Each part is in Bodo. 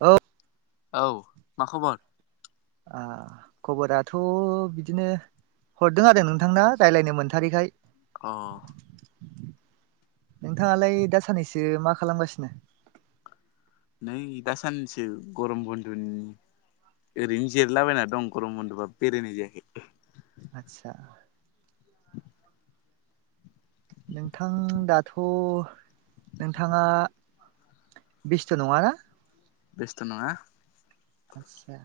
औ औ आ खबराथ' अ नोंथाङालाय दासाननैसो मा नै दासानसो गरम बन्दुनि ओरैनो जिरलाबायना दं गरम बन्द'बा बेरायनाय जायाखै आचसा नोंथां दाथ' नोंथाङा बिस्थ' नङाना? बेस्तनोङा आतसा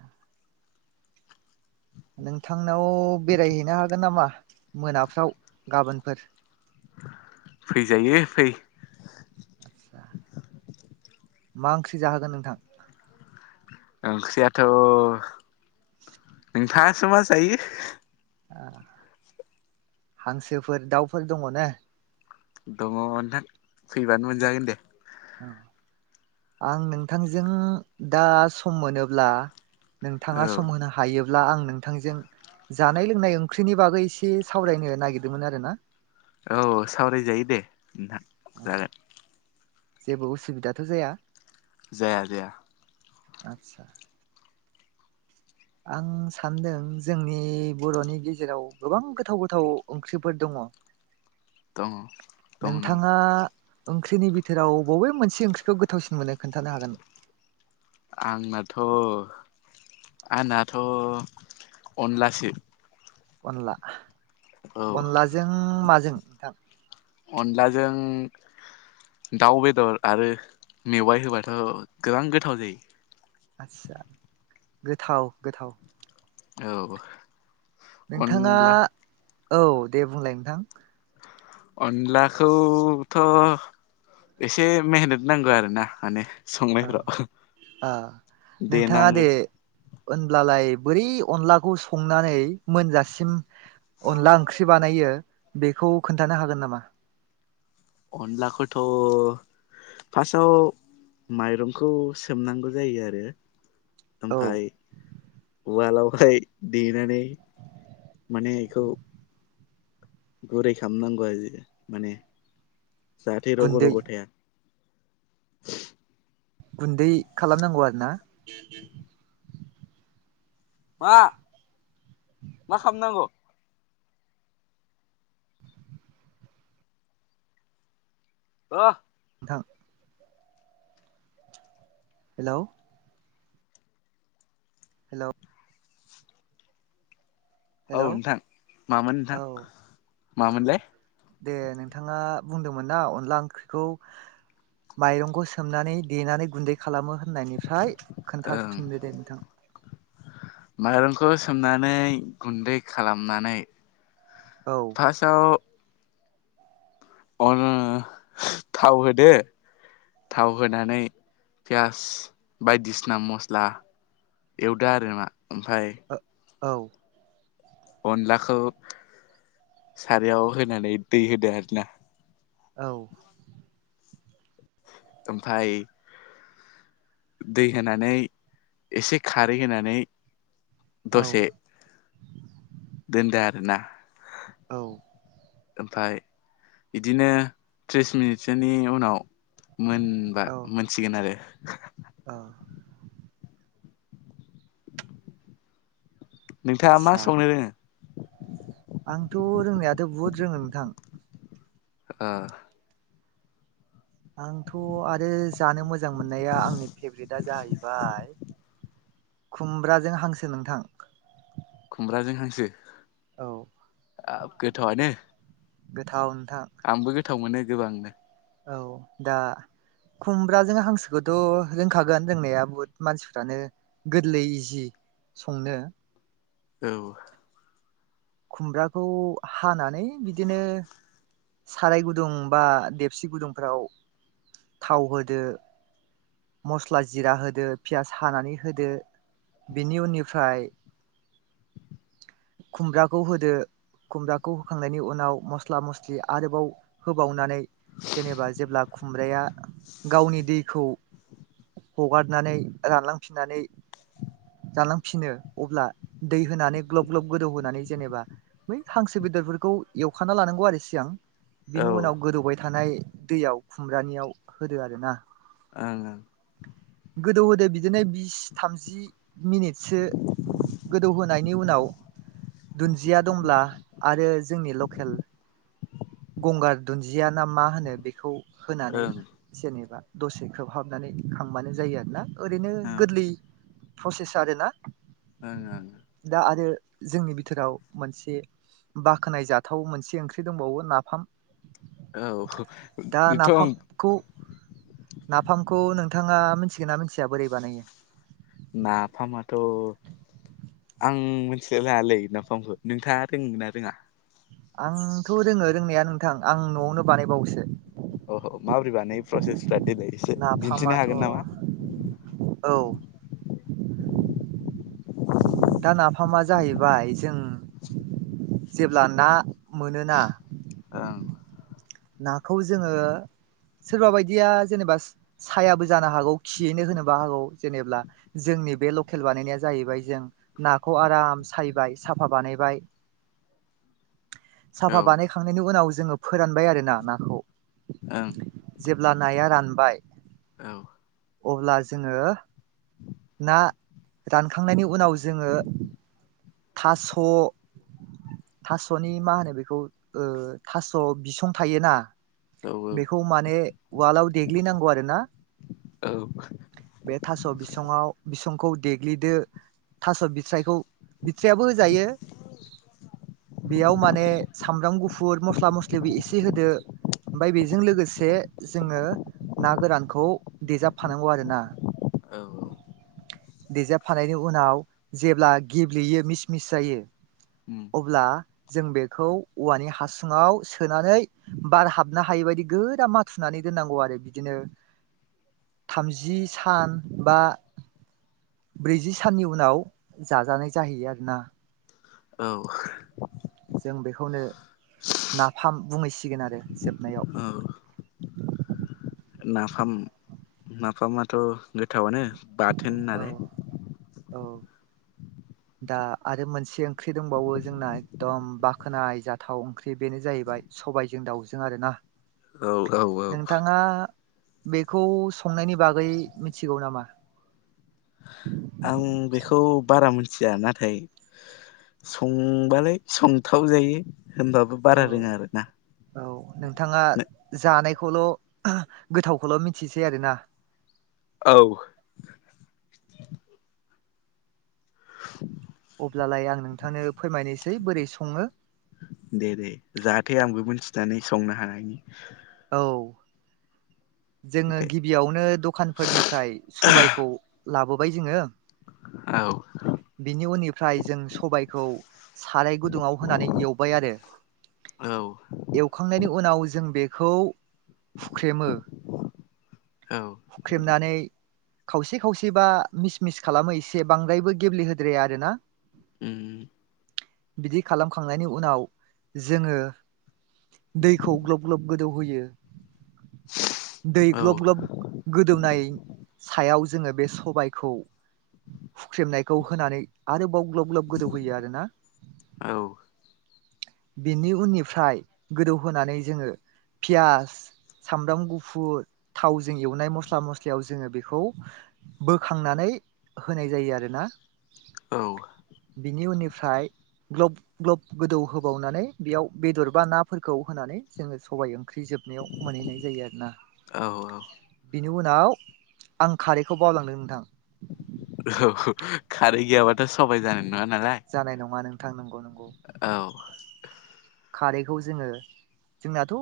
नोंथांनाव बेरायहैनो हागोन नामा फैजायो फै आतसा मा ओंख्रि जाहोगोन नोंथां ओंख्रियाथ' नोंथाङासो मा जायो हांसोफोर दाउफोर दङ ने दङ नोंथां फैबानो मोनजागोन दे। आं नोंथांजों दा सम मोनोब्ला औ नोंथाङा सम होनो हायो अब्ला आं नोंथांजों जानाय लोंनाय ओंख्रिनि बागै एसे सावरायनो नागिरदोंमोन आरो ना औ सावरायजायो दे नोंथां जागोन। जेबो उसुबिदाथ' जाया? जाया जाया आतसा आं सानदों जोंनि बर'नि गेजेराव गोबां गोथाव गोथाव ओंख्रिफोर दङ। दङ दं दं नोंथाङा ओंख्रिनि बिथोराव बबे मोनसे ओंख्रिखौ गोथावसिन मोनो खोन्थानो हागोन? आंनाथ' [inaudible] अनला औ अनलाजों अनलाजों दाउ बेदर आरो मेवाइ होबाथ' गोबां गोथाव आसा गोथाव गोथाव औ नोंथाङा अनला औ दे बुंलाय नोंथां अनलाखौथ' संनायफ्राव औ नोंथाङा देनांगौ दे होनब्लालाय बोरै अनलाखौ संनानै मोनजासिम अनला ओंख्रि बानायो अनलाखौथ' पासाआव माइरंखौ सोमनांगौ जायो आरो औ ओमफाय उवालाव फाय देनानै माने एखौ गुरै खामनांगौ आरोजि माने जाहाथे रग' गुन्दै रग' थाया [unintelligible] गुन्दै खालामनांगौ [unintelligible] मा मा खामनांगौ ओ थां हेलौ हेलौ हेलौ नोंथां मामोन नोंथां औ औ मामोनलाय दे नोंथाङा बुंदोंमोन ना अनला ओंख्रिखौ माइरंखौ सोमनानै देनानै गुन्दै खालामो होननायनिफ्राय ओं खोन्थाफिनदो दे नोंथां माइरंखौ सोमनानै गुन्दै खालामनानै औ थासयाव अन थाव होदो थाव होनानै पियास बायदिसिना मस्ला एवदा आरो मा ओमफाय औ औ अनलाखौ सारायाव होनानै दै होदो आरो ना औ ओमफाय दै होनानै एसे खारै होनानै औ दसे दोनदो आरो ना औ ओमफाय इदिनो थ्रिस मिनिटसोनि उनाव मोनबा मोनसिगोन आरो अ नोंथाङा मा आदसा संनो रोङो आंथ' रोंनायाथ' बुहुद रोङो नोंथां आ आंथ' आरो जानो मोजां मोननाया आंनि फेभ्रेटआ जाहैबाय खुमब्राजों हांसो नोंथां खुमब्राजों हांसो औ आ गोथावानो गोथाव नोंथां आंबो गोथाव मोनो गोबांनो औ दा खुमब्राजों हांसोखौथ' रोंखागोन रोंनाया बहुत मानसिफ्रानो गोरलै इजि संनो औ खुमब्राखौ हानानै बिदिनो साराय गुदुं बा देबसि गुदुंफ्राव थाव होदो मस्ला जिरा होदो पियास हानानै होदो बेनि उननिफ्राय खुमब्राखौ होदो खुमब्राखौ होखांनायनि उनाव मस्ला मस्लि आरोबाव होबावनानै जेनेबा जेब्ला खुमब्राया गावनि दैखौ हगारनानै रानलांफिननानै जालांफिनो अब्ला दै होनानै ग्लब ग्लब गोदौहोनानै जेनेबा बै हांसो बेदरफोरखौ एवखाना लानांगौ आरो सिगां औ बेनि ओं उनाव गोदौबाय थानाय दैयाव खुमब्रानियाव होदो आर ना आं गोदौ होदो बिदिनो बिस थामजि मिनिटसो गोदौ होनायनि उनाव नाव दुन्जिया दंब्ला आरो जोंनि लकेल गंगार दुन्जिया ना मा होनो बेखौ होनानै ओं जेनेबा दसे खोबहाबनानै खांबानो जायो आरोना ओरैनो ओं गोरलै प्रसेस आरोना ओ दा आरो जोंनि बिथोराव मोनसे बाखोनाय जाथाव मोनसे ओंख्रि दंबावो नाफाम दा औ नाफामखौ बेथ' नाफामखौ नोंथाङा मिथिगोन ना मिथिया बोरै बानायो नाफामाथ' आं मोनथिलाय लांयालै नाफामखौ नोंथाङा रोङो ना रोङा आंथ' रोङो रोंनाया नोंथां आं न'आवनो बानायबावोसो अ माबोरै बानायो प्रसेस दिनै से दिन्थिनो नाफामाथ' हागोन नामा औ दा नाफामा जाहैबाय जों जेब्ला ना मोनोना ओं नाखौ जोङो सोरबा बायदिया जेनेबा सायाबो जानो हागौ खियैनो होनोबो हागौ जेनेबा जों जोंनि बे लकेल बानायनाया जाहैबाय जों नाखौ आराम सायबाय साफा बानायबाय ओं साफा औ बानायखांनायनि उनाव जोङो फोरानबाय आरोना नाखौ ओं जेब्ला नाया रानबाय औ अब्ला जोङो ना रानखांनायनि उनाव जोङो थास' थास'नि मा होनो बेखौ ओ थास' बिसं थायोना औ बेखौ माने उवालाव देग्लिनांगौ आरो ना औ बे थास' बिसङाव बिसंखौ देग्लिदो थास' बिस्रायखौ बिथ्रियाबो होजायो बेयाव माने सामब्राम गुफुर मस -स्ला मस्लिबो एसे होदो ओमफफ्राय बेजों लोगोसे जोङो ना गोरानखौ देजाबफानांगौ आरोना औ औ देजाबफानायनायनि उनाव जेब्ला गेब्लेयो मिस मिस जायो उम अब्ला जों बेखौ औवानि हासुङाव सोनानै बार हाबनो हायि बायदि गोरा माथुनानै दोननांगौ आरो बिदिनो थामजि सान बा ब्रैजि साननि उनाव जाजानाय जाहैयो आरोना औ जों बेखौनो नाफाम बुंहैसिगोन आरो जोबनायाव औ [unintelligible] नाफाम नाफामाथ' गोथावनो बाथोन औ नालाय औ दा आरो मोनसे ओंख्रि दंबावो जोंना एखदम बाखोनाय जाथाव ओंख्रि बेनो जाहैबाय सबायजों दाउजों आरोना औ औ औ नोंथाङा बेखौ संनायनि बागै मिथिगौ नामा आं बेखौ बारा मोन थिया नाथाय संबालाय संथाव जायो। होमबाबो औ बारा रोङा आरो ना। औ नोंथाङा जानायखौल' गोथावखौल' मिथिसै आरोना औ अब्लालाय आं नोंथांनो फोरमायनोसै बोरै सङो दे दे जाहाथे आंबो मिथिनानै संनो हानायनि औ जोङो दे गिबियावनो दखानफोरनिफ्राय सबायखौ लाबोबाय जोङो औ बिनि उननिफ्राय जों सबायखौ साराय गुदुङाव होनानै एवबाय आरो औ एवखांनायनि उनाव जों बेखौ हुख्रेमो औ हुख्रेमनानै खावसे खावसेबा मिस मिस खालामो एसे बांद्रायबो गेब्लेहोद्राया आरोना उम बिदि खालामखांनायनि उनाव जोङो दैखौ ग्लब ग्लब गोदौहोयो दै औ ग्लब ग्लब गोदौनाय सायाव जोङो बे सबायखौ हुख्रेमनायखौ होनानै आरोबाव ग्लब ग्लब गोदौहोयो आरोना औ बेनि उननिफ्राय गोदौहोनानै जोङो पियास सामब्राम गुफुर थावजों एवनाय मस्ला मस्लियाव जोङो बेखौ बोखांनानै होनाय जायो आरोना औ बिनि उननिफ्राय ग्लब ग्लब गोदौ हो बावनानै बेयाव बेदर बा नाफोरखौ होनानै जोङो सबाइ ओं ख्रि जोबनायाव मोनहैनाय जायो आरोना औ बे नि उनाव आं खारैखौ बावलांदों नोंथां। औ खारै गैयाबाथ' सबाय [unintelligible] जानाय नङा नोंथां नंगौ नों औ खारैखौ जोङो जोंनाथ'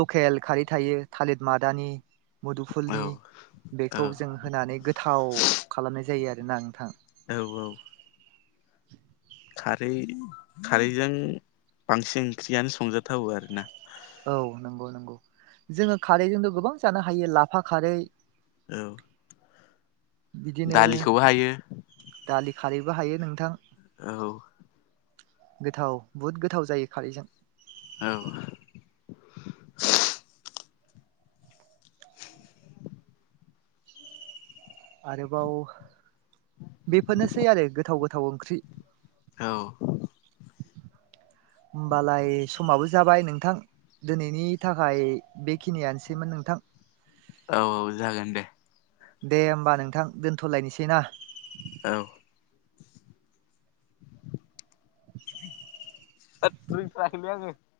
लकेल खारै थायो थालिर मादानि औ मुदुफुलनि औ बेखौ जों होनानै गोथाव खालामनाय जायो आरोना नोंथां औ औ खारै खारैजों बांसिन ओंख्रियानो संजाथावो आरोना औ नंगौ नंगौ जोङो खारैजोंनो गोबां जानो हायो लाफा खारै औ बिदिनो दालिखौबो हायो दालि खारैबो हायो नोंथां औ गोथाव बहुद गोथाव जायो खारैजों औ आरोबाव बेफोरनोसै आरो गोथाव गोथाव ओंख्रि औ होमबालाय समाबो जाबाय नों थां दिनैनि थाखाय बेखिनियानोसैमोन नोंथां औ औ जागोन दे दे होमबा नोंथां दोनथ'लायनोसै ना औ [unintelligible]